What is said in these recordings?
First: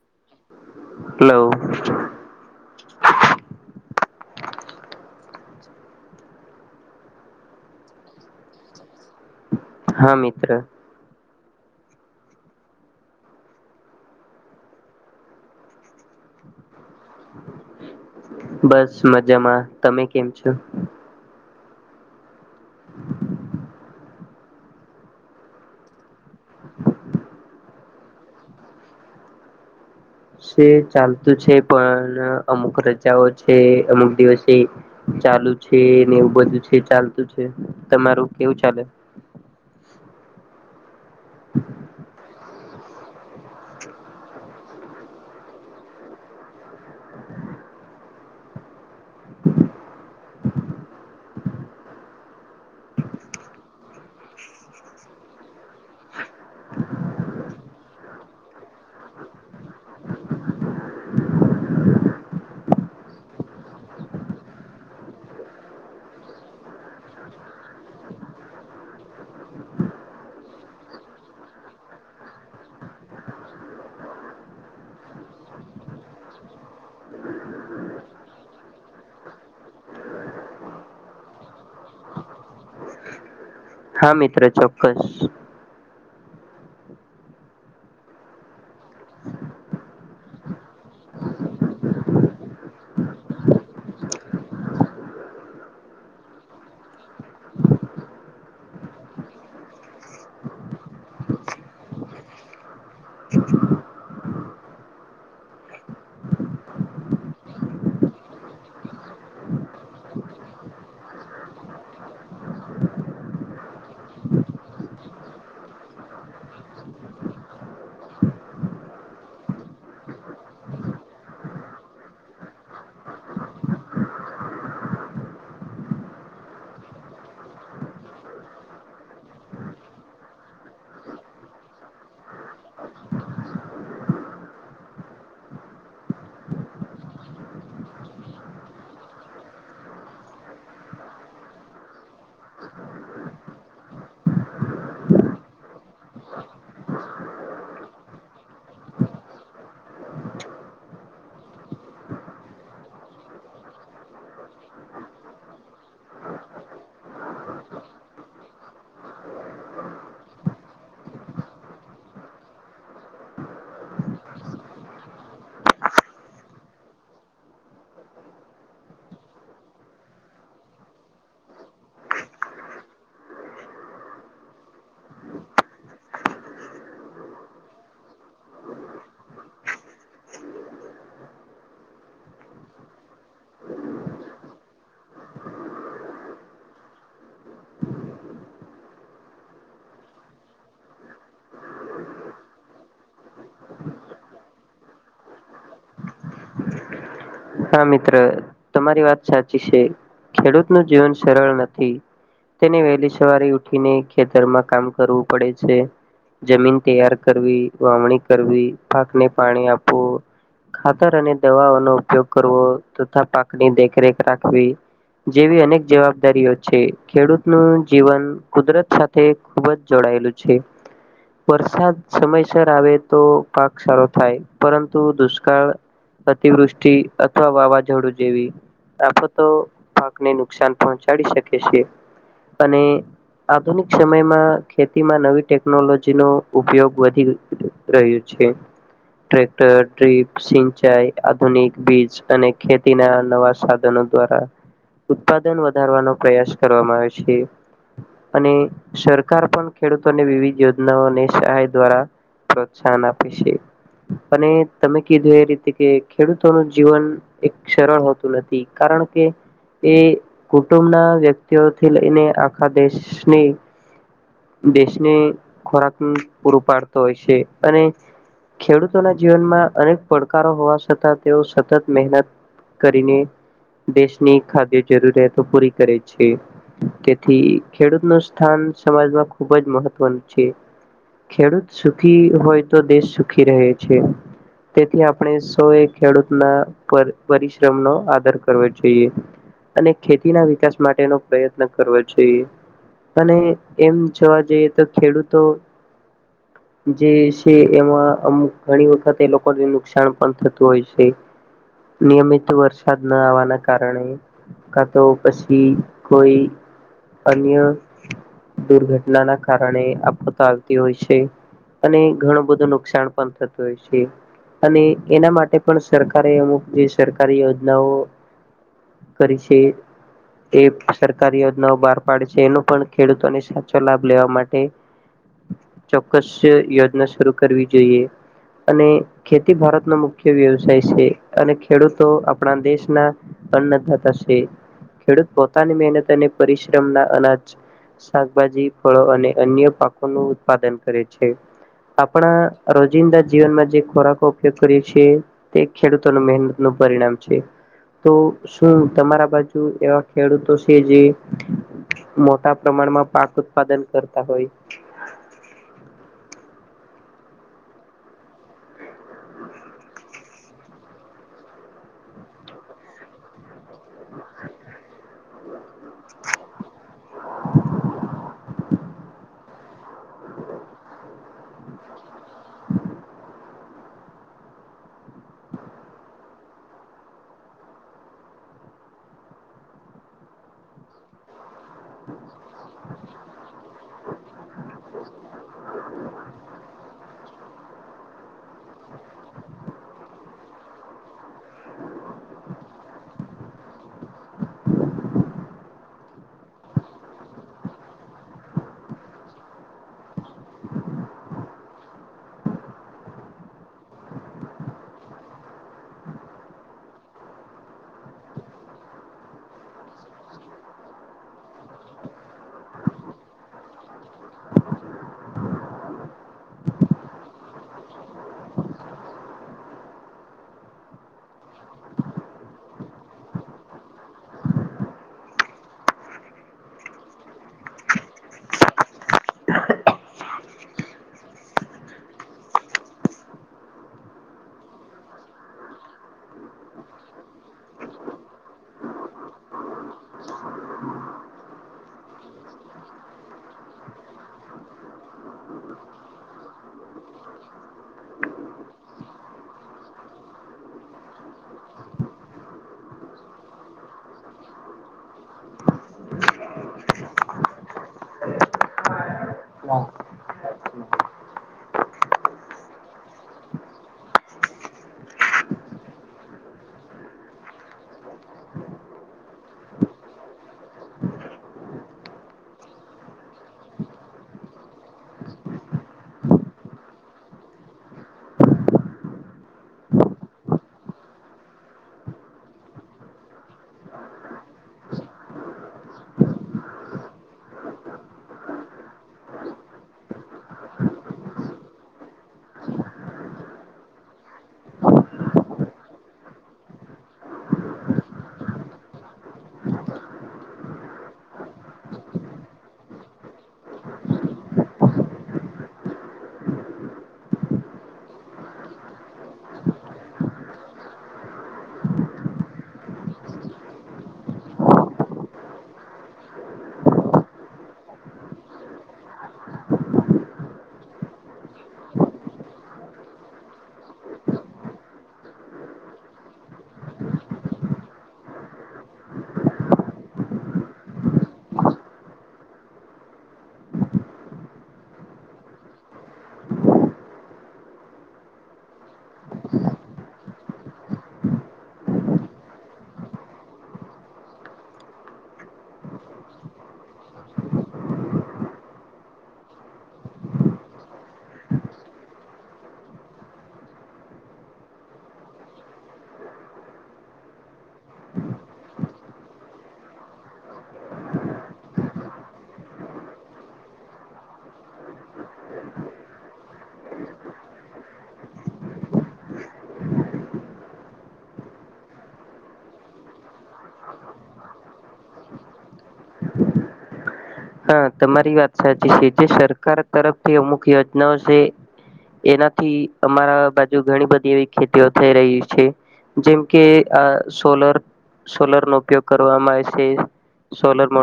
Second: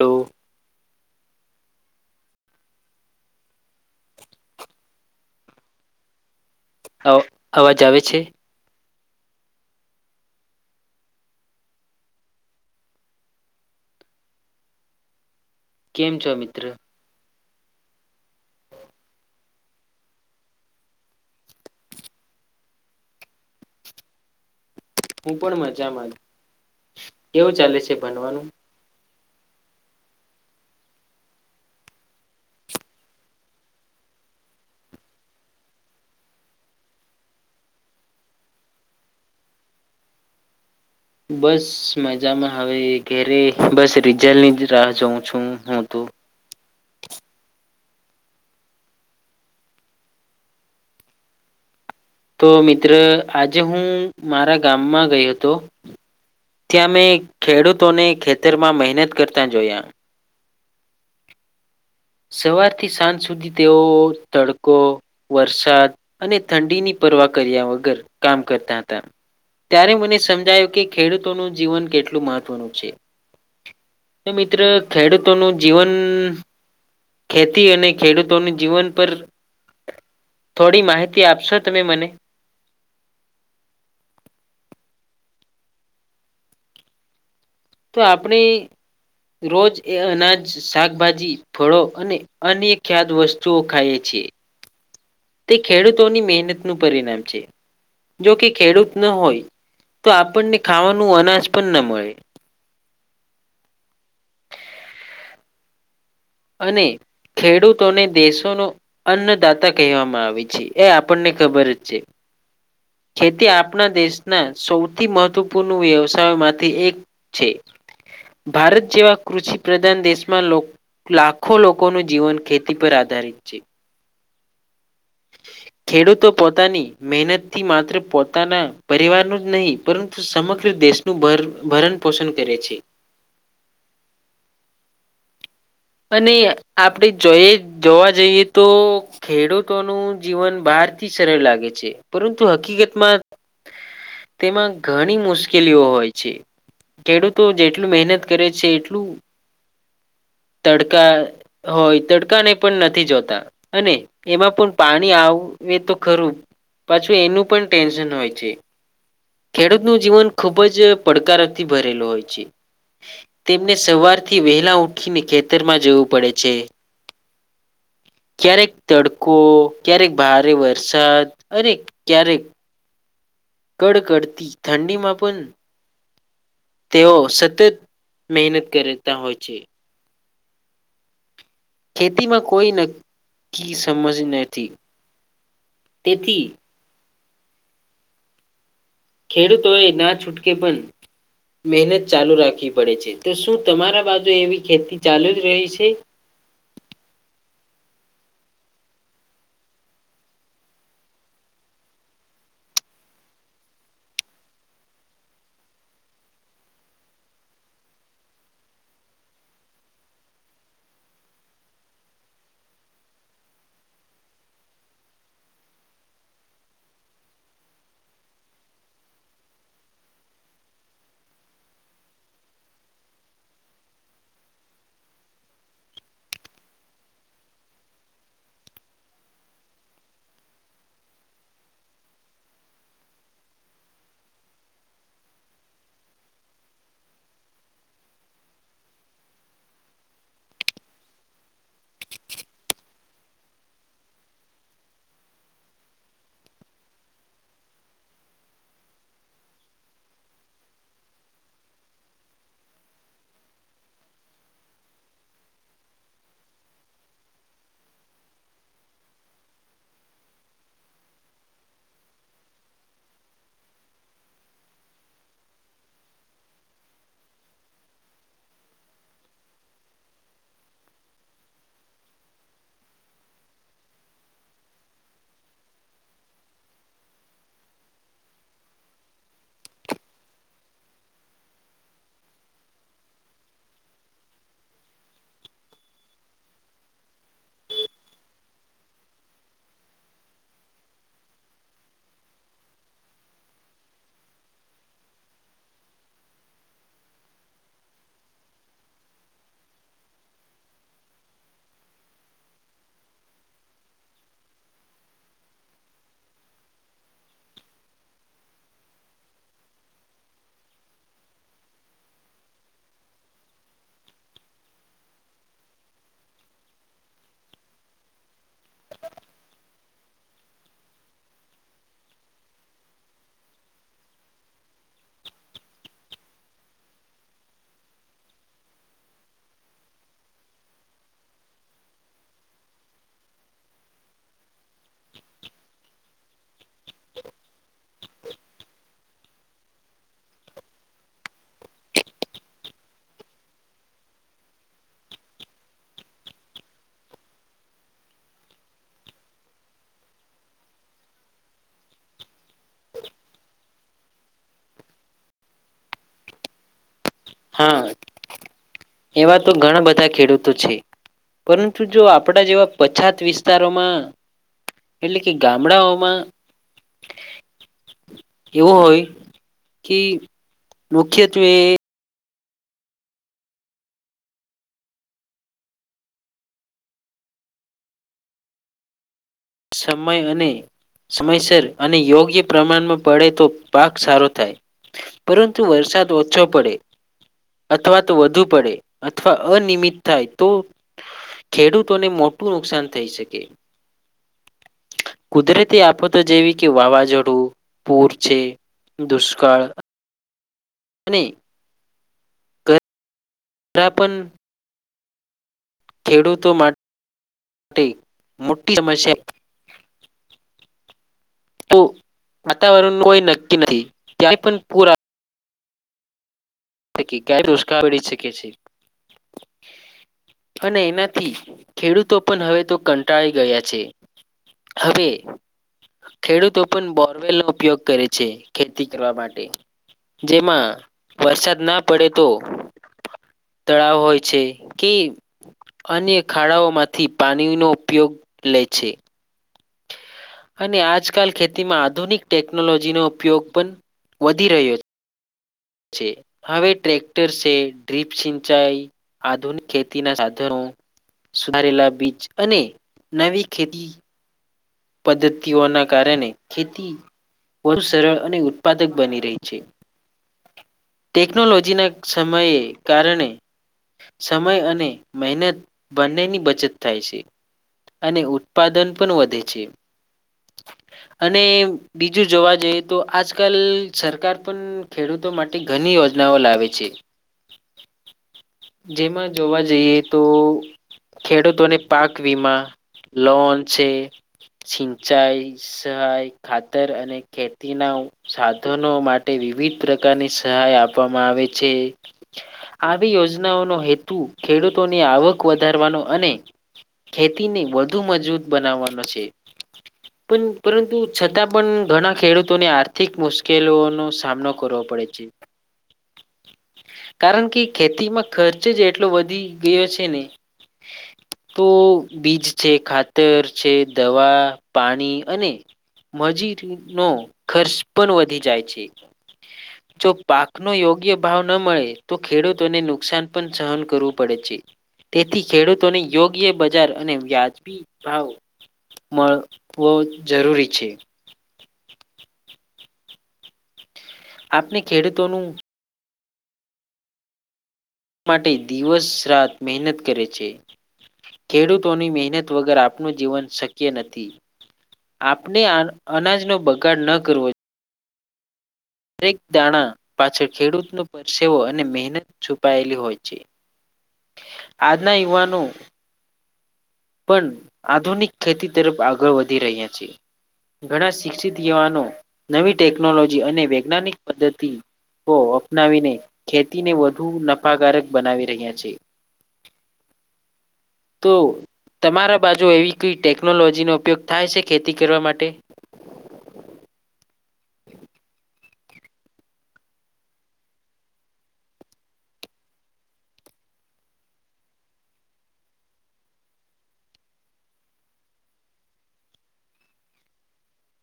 તો હલો. અ અવાજ આવે છે. હા મિત્ર. કેમ છો મિત્ર? બસ મજામાં તમે કેમ છો? હું પણ મજામાં જ કેવું ચાલે છે ભણવાનું? છે ચાલતું છે પણ અમુક રજાઓ છે અમુક દિવસે ચાલુ છેને એવું બધું છે ચાલતું છે. તમારું કેવું ચાલે? બસ મજામાં હવે એક ઘરે બસ રીઝલટ ની જ રાહ જોઉં છું હું તો તો મિત્ર આજે હું મારા ગામમાં ગયો હતો ત્યાં મેં ખેડૂતોને ખેતરમાં મહેનત કરતા જોયા. સવારથી સાંજ સુધી તેઓ તડકો, વરસાદ અને ઠંડીની પરવા કર્યા વગર કામ કરતા હતા. ત્યારે મને સમજાયું કે ખેડૂતોનું જીવન કેટલું મહત્વનું છે. તો મિત્ર ખેડૂતોનું જીવન ખેતી અને ખેડૂતોનું જીવન પર થોડી માહિતી આપશો તમે મને હા મિત્ર ચોક્કસ. તો આપણી રોજ એ અનાજ, શાકભાજી, ફળો અને અન્ય ખ્યાદ વસ્તુઓ ખાયે છે. છે. તે ખેડૂતોની મહેનતનું પરિણામ છે. જોકે ખેડૂત ન હોય તો આપણને ખાવાનું અનાજ પણ ન મળે. [inaudible] અને ખેડૂતોને દેશો નો અન્નદાતા કહેવામાં આવે છે. એ આપણને ખબર જ છે. ખેતી આપણા દેશના સૌથી મહત્વપૂર્ણ વ્યવસાયમાંથી એક છે ભારત જેવા કૃષિ પ્રધાન દેશમાં લોકો લાખો લોકોનું જીવન ખેતી પર આધારિત છે. ખેડૂતો પોતાની મહેનત થી માત્ર પોતાના પરિવાર નુ જ નહીં પરંતુ સમગ્ર દેશનું ભર ભરણ પોષણ કરે છે. [inaudible] અને આપણે જોઈ જોવા જઈએ તો ખેડૂતોનું જીવન બાર બાર થી સરળ લાગે છે પરંતુ હકીકતમાં તેમાં ઘણી મુશ્કેલીઓ હોય છે. ખેડૂતો જેટલું મહેનત કરે છે એટલું [inaudible] તડકા હોય તડકાને પણ નથી જોતા અને એમાં પણ પાણી આવ આવે એ તો ખરું પાછું એનું પણ ટેન્શન હોય છે. ખેડૂતનું જીવન ખુબજ પડકારથી, ભરેલું હોય, છે. તેમને સવારથી, વહેલા ઊઠીને ખેતરમાં જવું પડે છે. બ ક્યારેક, તડકો ક્યારેક, ભારે વરસાદ અને ક્યારેક કડકડતી ઠંડીમા પણ તેઓ સતત મહેનત કરતા, હોય છે. ખેતીમાં કોઈ, નક્કી સમજ નથી તેથી ખેડૂતો એ ના છૂટકે, પણ મહેનત ચાલુ રાખવી પડે છે, તો શું તમારા બાજુ એવી ખેતી ચાલુ જ રહી છે. હ હા, મિત્ર તમારી વાત સાચી છે, ખેડૂત નું જીવન સરળ નથી તેને વહેલી સવારે ઉઠીને, ખેતરમાં કામ કરવું પડે છે. જમીન તૈયાર કરવી વાવણી કરવી પાકને પાણી, આપવું ખાતર, અને દવાઓનો ઉપયોગ કરવો તથા. પાકની દેખરેખ રાખવી જેવી અનેક જવાબદારીઓ છે, ખેડૂત નું જીવન કુદરત સાથે ખુબ જ જોડા લઈઓ, છે. વરસાદ સમયસર આવે, તો પાક સારો થાય, પરંતુ દુષ્કાળ અતિવૃષ્ટિ અથવા વાવાઝોડું, જેવી આ, તો પાકને નુકસાન પહોંચાડી શકે છે, અને આધુનિક સમયમાં ખેતીમાં નવી, ટેકનોલોજીનો ઉપયોગ વધી રહ્યો છે. ટ્રક્ટર ડ્રીપ સિંચાઈ, આધુનિક બીજ અને ખેતીના નવા સાધનો, દ્વારા ઉત્પાદન વધારવાનો પ્રયાસ કરવામાં આવે છે. અને સરકાર પણ ખેડૂતોને વિવિધ યોજનાઓ અને સહાય, દ્વારા પ્રોત્સાહન આપે છે, અને તમે કીધું એ રીતે કે ખેડૂતોનું જીવન એક સરળ હોતું, નથી, કારણ કે એ કુટુંબના વ્યક્તિઓથી, લઈને આખા દેશની દેશને ખોરાક પૂરું પાડતો હોય છે, અને ખેડૂતોના જીવનમાં અનેક પડકારો હોવા, છતાં, તેઓ સતત મહેનત કરીને દેશની, ખાદ્ય જરૂરિયાતો પૂરી કરે છે, તેથી ખેડૂતનુ સ્થાન સમાજમાં ખૂબજ મહત્વનું છે. ખેડૂત સુખી હોય, તો દેશ સુખી રહે છે. તેથી આપણે સો એક ખેડૂત ના પર પરિશ્રમ, નો આધાર કરવો જોઈએ અને ખેતીના વિકાસ માટેનો પ્રયત્ન કરવો, જોઈએ અને એમ જોવા જઈએ, તો ખેડૂતો જે છે, એમાં અમુક ઘણી વખત, એ લોકોને નુકસાન પણ થતું હોય, છે. નિયમિત વરસાદ ન આવવાના, કારણે કા, તો પછી કોઈ. અન્ય દુર્ઘટનાના કારણે આફત આવતી હોય, છે. અને ઘણું બધું નુકસાન પણ થતું હોય, છે. અને એના માટે પણ સરકારે અમુક જે સરકારી યોજનાઓ, કરી છે. તે સરકારી યોજનાઓ બહાર પાડે છે, એનો પણ ખેડૂતોને સાચો લાભ લેવા માટે ચોક્કસ, યોજના શરૂ કરવી જોઈએ અને ખેતી ભારતનો, મુખ્ય વ્યવસાય છે, અને ખેડૂતો આપણા દેશના અન્નદાતા છે. ખેડૂત પોતાની મહેનત, અને પરિશ્રમના અનાજ શાકભાજી, ફળો અને અન્ય પાકોનું ઉત્પાદન કરે છે. આપણા રોજિંદા જીવનમાં જે ખોરાકો ઉપયોગ કરીએ છે. તે ખેડૂતોનું મહેનત નું પરિણામ છે. તો શું તમારા બાજુ એવા ખેડૂતો છે જે મોટા પ્રમાણમાં પાક ઉત્પાદન કરતા હોય. હા, એવા તો ઘણા બધા ખેડૂતો છે. પરંતુ જો આપડા જેવા પછાત વિસ્તારોમાં એટલે કે ગામડાઓમાં એવુ હોય કે મુખ્યત્વે સમય અને સમયસર અને યોગ્ય પ્રમાણમાં પડે તો પાક સારો થાય. પરંતુ વરસાદ ઓછો પડે અથવા તો વધુ પડે અથવા અનિયમિત થાય તો ખેડૂતોને મોટું નુકસાન થઈ શકે. [inaudible] કુદરતી આફતો જેવી કે વાવાઝોડું, પૂર છે દુષ્કાળ. અને ગરમી ત્યાં પણ ખેડૂતો માટે મોટી સમસ્યાં તો વાતાવરણ કોઈ નક્કી નથી ત્યાં પણ પુર દુષ્કાાવર પડી શખે છે. અને એનાથી ખેડૂતો પણ હવે તો કંટાળી ગયા છે. હવે ખેડૂતો પણ બોરવેલ નો ઉપયોગ કરે છે ખેતી કરવા માટે. જેમાં વરસાદ ના પડે તો તળાવ હોય છે કે અન્ય ખાડાઓમાંથી પાણીનો ઉપયોગ લે છે. [inaudible] અને આજકાલ ખેતીમાં આધુનિક ટેકનોલોજીનો ઉપયોગ પણ વધી રહ્યો છે. છે. હવે ટ્રેક્ટર છે, ડ્રીપ સિંચાઈ, આધુનિક ખેતીના સાધનો. સુધારેલા બીજ અને નવી ખેતી પદ્ધતિઓના કારણે ખેતી બહુ સરળ અને ઉત્પાદક બની રહી છે. ટેકનોલોજીના સમયે કારણે સમય અને મહેનત બંનેની બચત થાય છે. અને ઉત્પાદન પણ વધે છે. [inaudible] અને બીજું જોવા જઈએ તો આજકલ સરકાર પણ ખેડૂતો માટે ઘ ઘની યોજનાઓ લાવે છે. [inaudible] જેમાં જોવા જઈએ તો ખેડૂતોને પાક વીમા, લોન છે. સિંચાઈ સહાય ખાતર અને ખેતીના સાધનો ઉ માટે વિ વિધ પ્રકારની સહાય આપવામાં આવે છે, આવી યોજનાઓનો હેતુ ખે ડૂતોની આવક વધારવાનો અને ખેતીને વધુ મજબૂત બનાવવાનો છે. [inaudible] પણ પરંતુ છતાં પણ ઘણા ખેડૂતોને આર્થિક મુશ્કેલોનો સામનો કરવો પડે છે. [inaudible] કારણ કે ખેતીમાં ખર્ચ જ એટલો વધી ગયો છે ને તો બીજ છે ખાતર છે દવા, પાણી અને મજીરીનો ખર્ચ પણ વધી જાય છે. જો પાકનો યોગ્ય ભાવ ન મળે તો ખેડૂતોને નુકસાન પણ સહન કરવું પડે છે. તેથી ખેડૂતોને યોગ્ય બજાર અને વ્યાજબી ભાવ મળવો જરૂરી છે. આપણે ખેડૂતોનું માટે દિવસ રાત મહેનત કરે છે. ખેડૂતોની મહેનત વગર આપનું જીવન શક્ય નથી. આપણે આ અનાજનો બગાડ ન કરવો દરેક દાણા પાછળ ખેડૂતનો પરસેવો અને મહેનત છુપાયેલી હોય છે. [inaudible] આજના યુવાનો પણ આધુનિક ખેતી તરફ આગળ વધી રહ્યા છે. ઘણા શિક્ષિત યુવાનો નવી ટેકનોલોજી અને વૈજ્ઞાનિક પદ્ધતિ ઓ અપનાવીને ખેતીને વધુ નફાકારક બનાવી રહ્યા છે. [inaudible] તો તમારા બાજુ એવી કઈ ટેકનોલોજીનો ઉપયોગ થાય છે ખેતી કરવા માટે? હા તમારી વાત સાચી છે. જે સરકાર તરફથી અમુક યોજનાઓ છે એનાથી અમારા બાજુ ઘણી બધી એવી ખેતીઓ થઈ રહી છે. જેમ કે આ સોલર સોલર નો ઉપયોગ કરવામાં આવે છે. સોલર મો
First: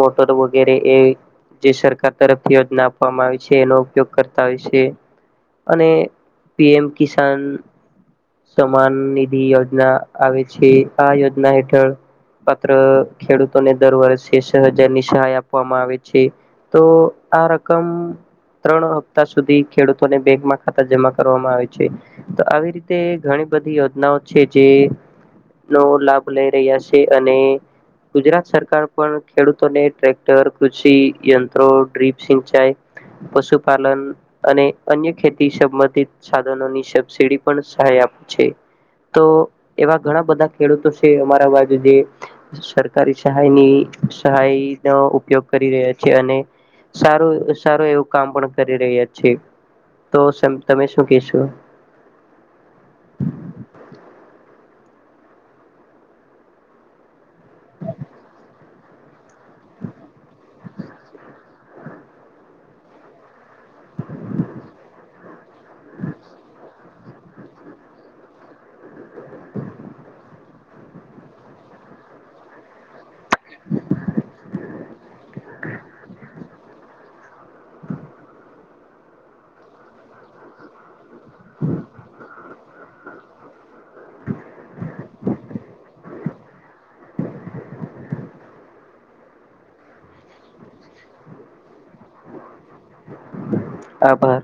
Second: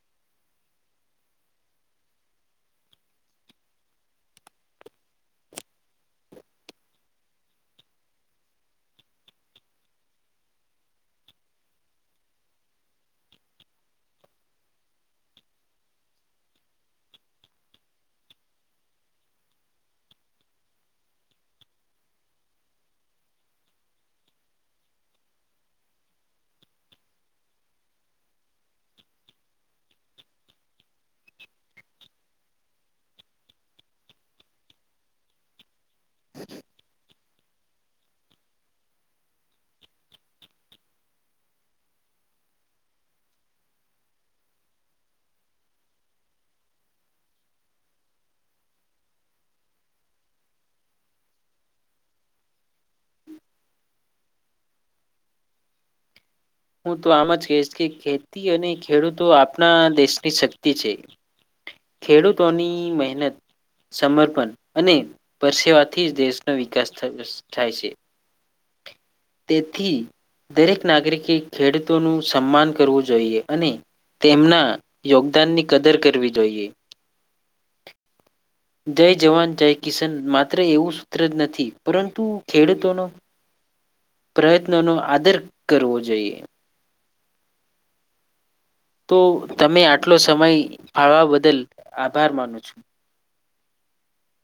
મોટર વો ગેરે એ જે સરકાર તરફથી યોજના આપવામાં આવી છે એનો ઉપયોગ કરતા હોય છે. અને પી એમ કિસાન સમાન નિધિ યોજના આવે છે, આ યોજના હેઠળ પાત્ર ખેડૂતોને દર વર્ષે સ હજાર ની સહાય આપ પવામાં આવે છે. તો આ રકમ ત્રણ હપ્તા સુધી ખેડૂતોને બેંકમાં ખાતા જમા કરવામાં આવે છે. તો આવી રીતે ઘણી બધી યોજનાઓ છે જે નો લાભ લઈ રહ્યા છે અને ગુજરાત સરકાર પણ ખેડૂતોને ટ્રેક ટર, કૃષિ, યંત્રો, ડ્રીપ સિંચાઈ પશુપાલન અને અન્ય ખેતી સંબંધિત સાધનોની સબસીડી પણ સહાય આ આપ છે તો એવા ઘણાં બધા ખેડૂતો છે અમારા બાજુ જે સરકારી સહાયની સહાય. નો ઉપયોગ કરી રહ્યા છે અને સારું સારું એવું કામ પણ કરી રહ્યા છે. તો તમે શું કહેશો? હું તો આમ જ કહીશ કે ખેતી અને ખેડૂતો આપણા દેશની શક્તિ છે. ખેડૂતોની મહેનત સમર્પણ અને પરસેવાથી જ દેશનો વિકાસ થાય છે. તેથી દરેક નાગરિકે ખેડૂતોનું સન્માન કરવું જોઇએ અને તેમના યોગદાનની કદર કરવી જોઈએ. જય જવાન જય કિશાન માત્ર એવું સૂત્ર જ નથી પરંતુ ખેડૂતોનું પ્રયત્નોનો આદર કરવો જોઈએ. તો તમે આટલો સમય ફાળવા બદલ આભાર માનું છું. આભાર.